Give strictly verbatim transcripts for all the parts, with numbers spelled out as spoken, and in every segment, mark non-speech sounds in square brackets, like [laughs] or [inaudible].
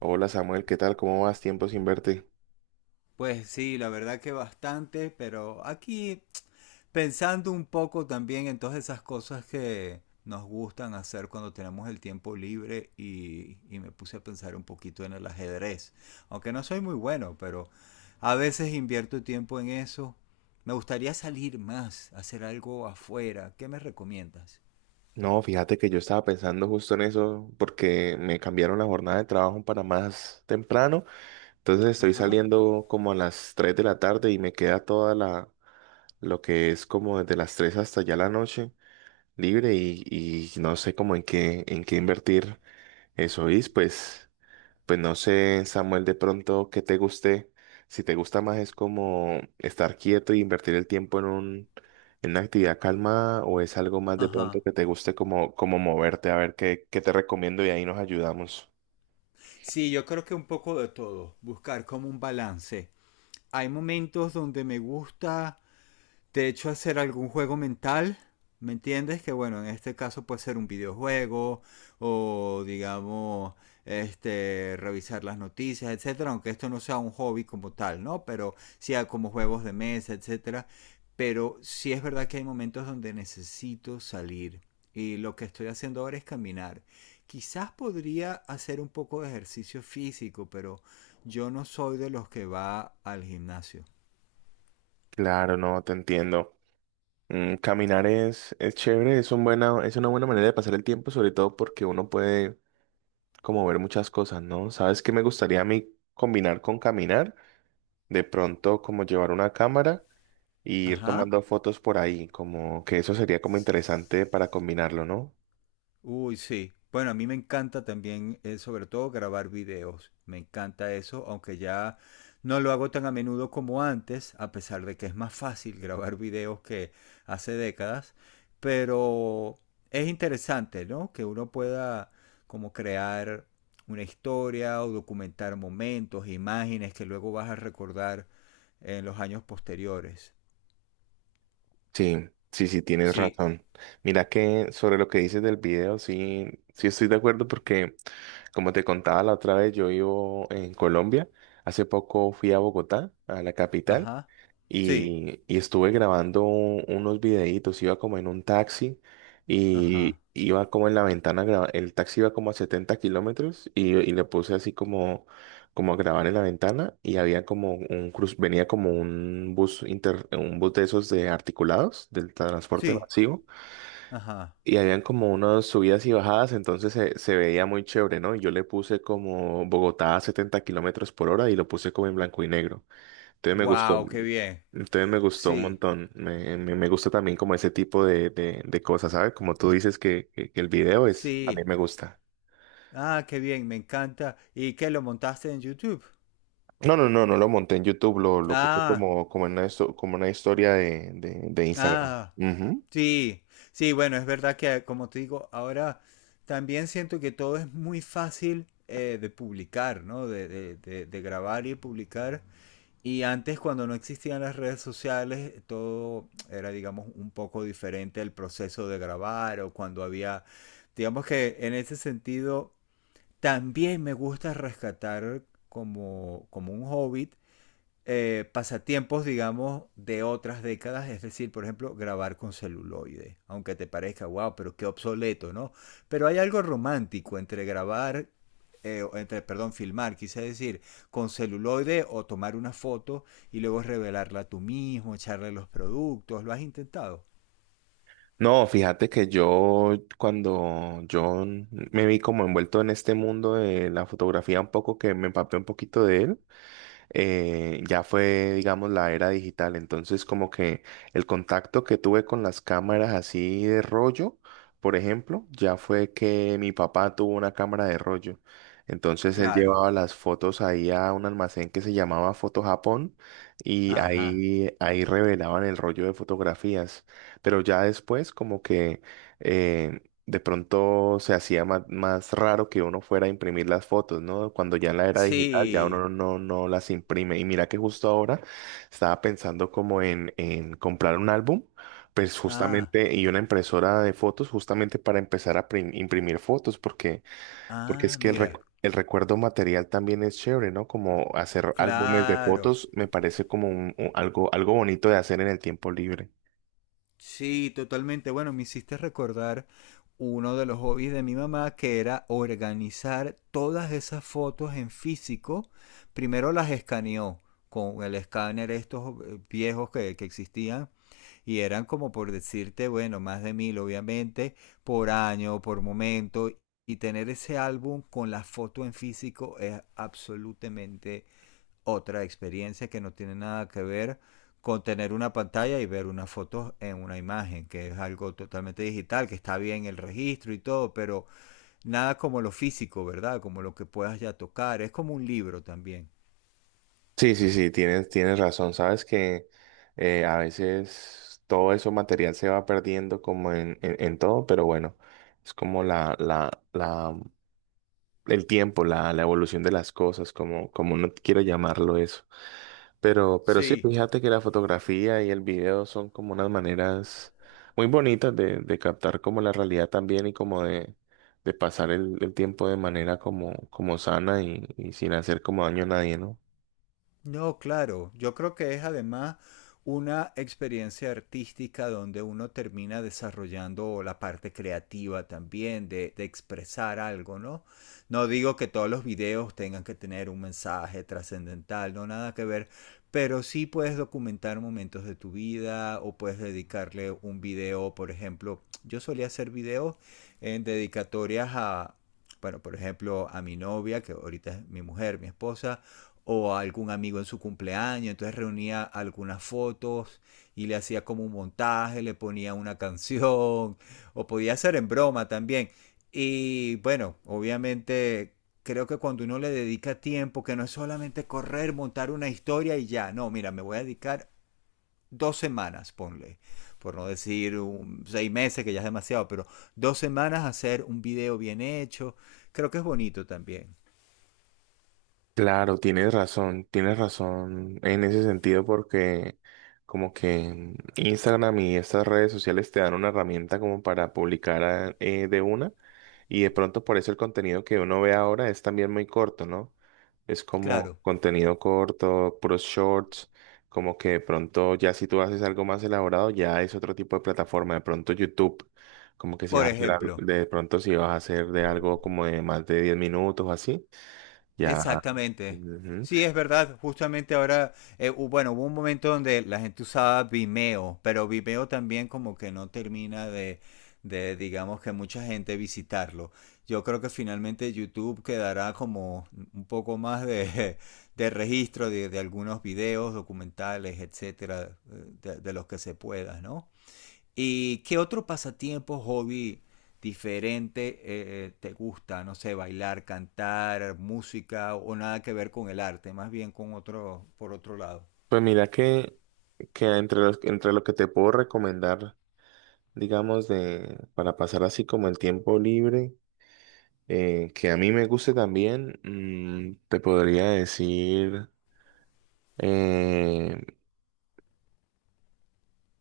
Hola Samuel, ¿qué tal? ¿Cómo vas? Tiempo sin verte. Pues sí, la verdad que bastante, pero aquí pensando un poco también en todas esas cosas que nos gustan hacer cuando tenemos el tiempo libre y, y me puse a pensar un poquito en el ajedrez, aunque no soy muy bueno, pero a veces invierto tiempo en eso. Me gustaría salir más, hacer algo afuera. ¿Qué me recomiendas? No, fíjate que yo estaba pensando justo en eso porque me cambiaron la jornada de trabajo para más temprano. Entonces estoy Ajá. saliendo como a las tres de la tarde y me queda toda la, lo que es como desde las tres hasta ya la noche libre y, y no sé cómo en qué, en qué invertir eso. Y pues Pues no sé, Samuel, de pronto que te guste. Si te gusta más es como estar quieto y invertir el tiempo en un, en una actividad calma, o es algo más de pronto Ajá. que te guste como, como moverte, a ver qué, qué te recomiendo y ahí nos ayudamos. Sí, yo creo que un poco de todo, buscar como un balance. Hay momentos donde me gusta de hecho hacer algún juego mental, ¿me entiendes? Que bueno, en este caso puede ser un videojuego o digamos este revisar las noticias, etcétera, aunque esto no sea un hobby como tal, ¿no? Pero sea como juegos de mesa, etcétera, pero sí es verdad que hay momentos donde necesito salir y lo que estoy haciendo ahora es caminar. Quizás podría hacer un poco de ejercicio físico, pero yo no soy de los que va al gimnasio. Claro, no, te entiendo. Mm, caminar es, es chévere, es un buena, es una buena manera de pasar el tiempo, sobre todo porque uno puede como ver muchas cosas, ¿no? ¿Sabes qué me gustaría a mí combinar con caminar? De pronto, como llevar una cámara y ir Ajá. tomando fotos por ahí, como que eso sería como interesante para combinarlo, ¿no? Uy, sí. Bueno, a mí me encanta también, eh, sobre todo, grabar videos. Me encanta eso, aunque ya no lo hago tan a menudo como antes, a pesar de que es más fácil grabar videos que hace décadas. Pero es interesante, ¿no? Que uno pueda como crear una historia o documentar momentos, imágenes que luego vas a recordar en los años posteriores. Sí, sí, sí, tienes Sí. razón. Mira que sobre lo que dices del video, sí, sí estoy de acuerdo porque, como te contaba la otra vez, yo vivo en Colombia. Hace poco fui a Bogotá, a la capital. Ajá. Sí. y, y estuve grabando un- unos videitos, iba como en un taxi Ajá. y iba como en la ventana, gra- el taxi iba como a setenta kilómetros y, y le puse así como, como a grabar en la ventana, y había como un cruz, venía como un bus inter, un bus de esos de articulados del transporte Sí. masivo, Ajá. y habían como unas subidas y bajadas. Entonces se, se veía muy chévere, ¿no? Y yo le puse como Bogotá a setenta kilómetros por hora y lo puse como en blanco y negro. Entonces me gustó, Wow, qué bien. entonces me gustó un Sí, montón. Me, me, me gusta también como ese tipo de, de, de cosas, ¿sabes? Como tú dices que, que, que el video es, a mí sí. me gusta. Ah, qué bien, me encanta. ¿Y qué lo montaste en YouTube? No, no, no, no lo monté en YouTube, lo, lo puse Ah, como, como en una, histo- como una historia de, de, de Instagram. ah, Ujú. sí. Sí, bueno, es verdad que como te digo, ahora también siento que todo es muy fácil eh, de publicar, ¿no? De, de, de, de grabar y publicar. Y antes, cuando no existían las redes sociales, todo era, digamos, un poco diferente el proceso de grabar o cuando había, digamos que en ese sentido también me gusta rescatar como, como un hobbit eh, pasatiempos, digamos, de otras décadas, es decir, por ejemplo, grabar con celuloide, aunque te parezca, wow, pero qué obsoleto, ¿no? Pero hay algo romántico entre grabar, eh, entre, perdón, filmar, quise decir, con celuloide o tomar una foto y luego revelarla tú mismo, echarle los productos, ¿lo has intentado? No, fíjate que yo, cuando yo me vi como envuelto en este mundo de la fotografía un poco, que me empapé un poquito de él, eh, ya fue, digamos, la era digital. Entonces, como que el contacto que tuve con las cámaras así de rollo, por ejemplo, ya fue que mi papá tuvo una cámara de rollo. Entonces él Claro. llevaba las fotos ahí a un almacén que se llamaba Foto Japón, y Ajá. ahí, ahí revelaban el rollo de fotografías. Pero ya después como que eh, de pronto se hacía más, más raro que uno fuera a imprimir las fotos, ¿no? Cuando ya en la era digital ya Sí. uno no, no, no las imprime. Y mira que justo ahora estaba pensando como en, en comprar un álbum, pues Ah, justamente, y una impresora de fotos justamente para empezar a prim- imprimir fotos, porque, porque es ah, que el, mira. recu- el recuerdo material también es chévere, ¿no? Como hacer álbumes de Claro. fotos me parece como un- un- algo, algo bonito de hacer en el tiempo libre. Sí, totalmente. Bueno, me hiciste recordar uno de los hobbies de mi mamá que era organizar todas esas fotos en físico. Primero las escaneó con el escáner estos eh, viejos que, que existían y eran como por decirte, bueno, más de mil obviamente, por año, por momento. Y tener ese álbum con la foto en físico es absolutamente otra experiencia que no tiene nada que ver con tener una pantalla y ver una foto en una imagen, que es algo totalmente digital, que está bien el registro y todo, pero nada como lo físico, ¿verdad? Como lo que puedas ya tocar. Es como un libro también. Sí, sí, sí, tienes, tienes razón. Sabes que eh, a veces todo eso material se va perdiendo como en, en, en todo, pero bueno, es como la, la, la, el tiempo, la, la evolución de las cosas, como, como no quiera llamarlo eso. Pero, pero sí, Sí, fíjate que la fotografía y el video son como unas maneras muy bonitas de, de captar como la realidad también, y como de, de pasar el, el tiempo de manera como, como sana y, y sin hacer como daño a nadie, ¿no? no, claro, yo creo que es además una experiencia artística donde uno termina desarrollando la parte creativa también de, de expresar algo, ¿no? No digo que todos los videos tengan que tener un mensaje trascendental, no nada que ver, pero sí puedes documentar momentos de tu vida o puedes dedicarle un video, por ejemplo, yo solía hacer videos en dedicatorias a, bueno, por ejemplo, a mi novia, que ahorita es mi mujer, mi esposa, o a algún amigo en su cumpleaños, entonces reunía algunas fotos y le hacía como un montaje, le ponía una canción, [laughs] o podía hacer en broma también. Y bueno, obviamente creo que cuando uno le dedica tiempo, que no es solamente correr, montar una historia y ya, no, mira, me voy a dedicar dos semanas, ponle, por no decir un- seis meses, que ya es demasiado, pero dos semanas a hacer un video bien hecho, creo que es bonito también. Claro, tienes razón, tienes razón en ese sentido, porque como que Instagram y estas redes sociales te dan una herramienta como para publicar a- eh, de una, y de pronto por eso el contenido que uno ve ahora es también muy corto, ¿no? Es como Claro, contenido corto, puros shorts, como que de pronto ya si tú haces algo más elaborado ya es otro tipo de plataforma, de pronto YouTube, como que si por vas a hacer algo, ejemplo. de pronto si vas a hacer de algo como de más de diez minutos o así, ya. Exactamente. Ujú. Sí, es verdad. Justamente ahora, eh, hu- bueno, hubo un momento donde la gente usaba Vimeo, pero Vimeo también como que no termina de, de, digamos que mucha gente visitarlo. Yo creo que finalmente YouTube quedará como un poco más de, [laughs] de registro de, de algunos videos, documentales, etcétera, eh, de, de los que se pueda, ¿no? ¿Y qué otro pasatiempo, hobby diferente eh, te gusta? No sé, bailar, cantar, música o nada que ver con el arte, más bien con otro, por otro lado. Pues mira que, que entre los, entre lo que te puedo recomendar, digamos, de, para pasar así como el tiempo libre, eh, que a mí me guste también, mm, te podría decir eh,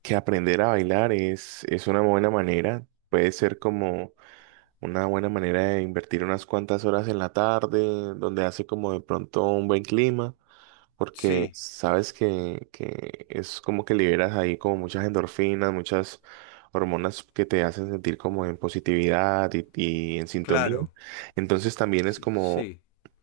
que aprender a bailar es, es una buena manera. Puede ser como una buena manera de invertir unas cuantas horas en la tarde, donde hace como de pronto un buen clima. Porque Sí, sabes que, que es como que liberas ahí como muchas endorfinas, muchas hormonas que te hacen sentir como en positividad y, y en sintonía. claro, Entonces también es sí, como, sí,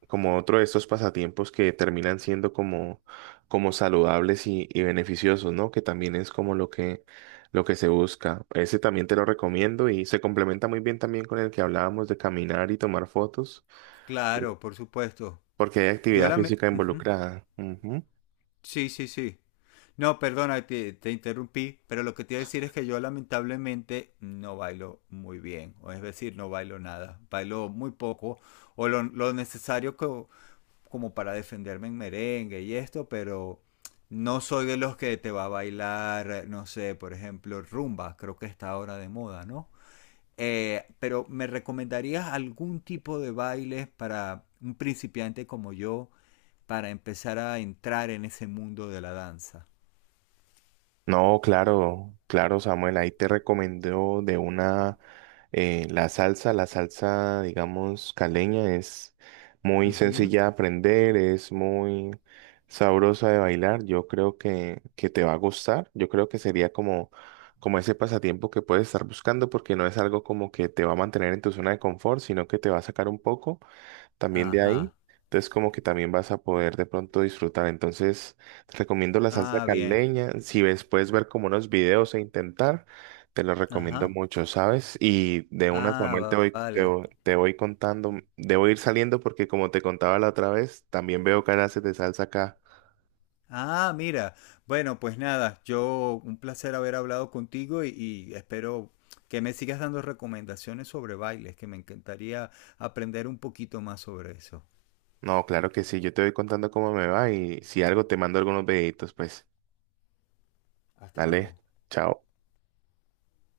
como otro de estos pasatiempos que terminan siendo como, como saludables y, y beneficiosos, ¿no? Que también es como lo que, lo que se busca. Ese también te lo recomiendo, y se complementa muy bien también con el que hablábamos de caminar y tomar fotos, claro, por supuesto. porque hay Yo actividad la me... física Ujú. involucrada. Ujú. Sí, sí, sí. No, perdona, te, te interrumpí, pero lo que te iba a decir es que yo lamentablemente no bailo muy bien, o es decir, no bailo nada, bailo muy poco, o lo, lo necesario que, como para defenderme en merengue y esto, pero no soy de los que te va a bailar, no sé, por ejemplo, rumba, creo que está ahora de moda, ¿no? Eh, pero ¿me recomendarías algún tipo de bailes para un principiante como yo para empezar a entrar en ese mundo de la danza? No, claro, claro, Samuel, ahí te recomendó de una eh, la salsa, la salsa, digamos, caleña es muy Ujú. sencilla de aprender, es muy sabrosa de bailar. Yo creo que, que te va a gustar. Yo creo que sería como, como ese pasatiempo que puedes estar buscando, porque no es algo como que te va a mantener en tu zona de confort, sino que te va a sacar un poco también de ahí. Ajá. Entonces como que también vas a poder de pronto disfrutar. Entonces te recomiendo la salsa Ah, bien. caleña. Si ves, puedes ver como unos videos e intentar, te lo recomiendo Ajá. mucho, ¿sabes? Y de una, Ah, Samuel, te va- voy, te, vale. vo- te voy contando, debo ir saliendo porque como te contaba la otra vez, también veo que haces de salsa acá. Ah, mira. Bueno, pues nada, yo un placer haber hablado contigo y, y espero que me sigas dando recomendaciones sobre bailes, que me encantaría aprender un poquito más sobre eso. No, claro que sí, yo te voy contando cómo me va, y si algo te mando algunos videitos, pues Hasta dale, luego. chao.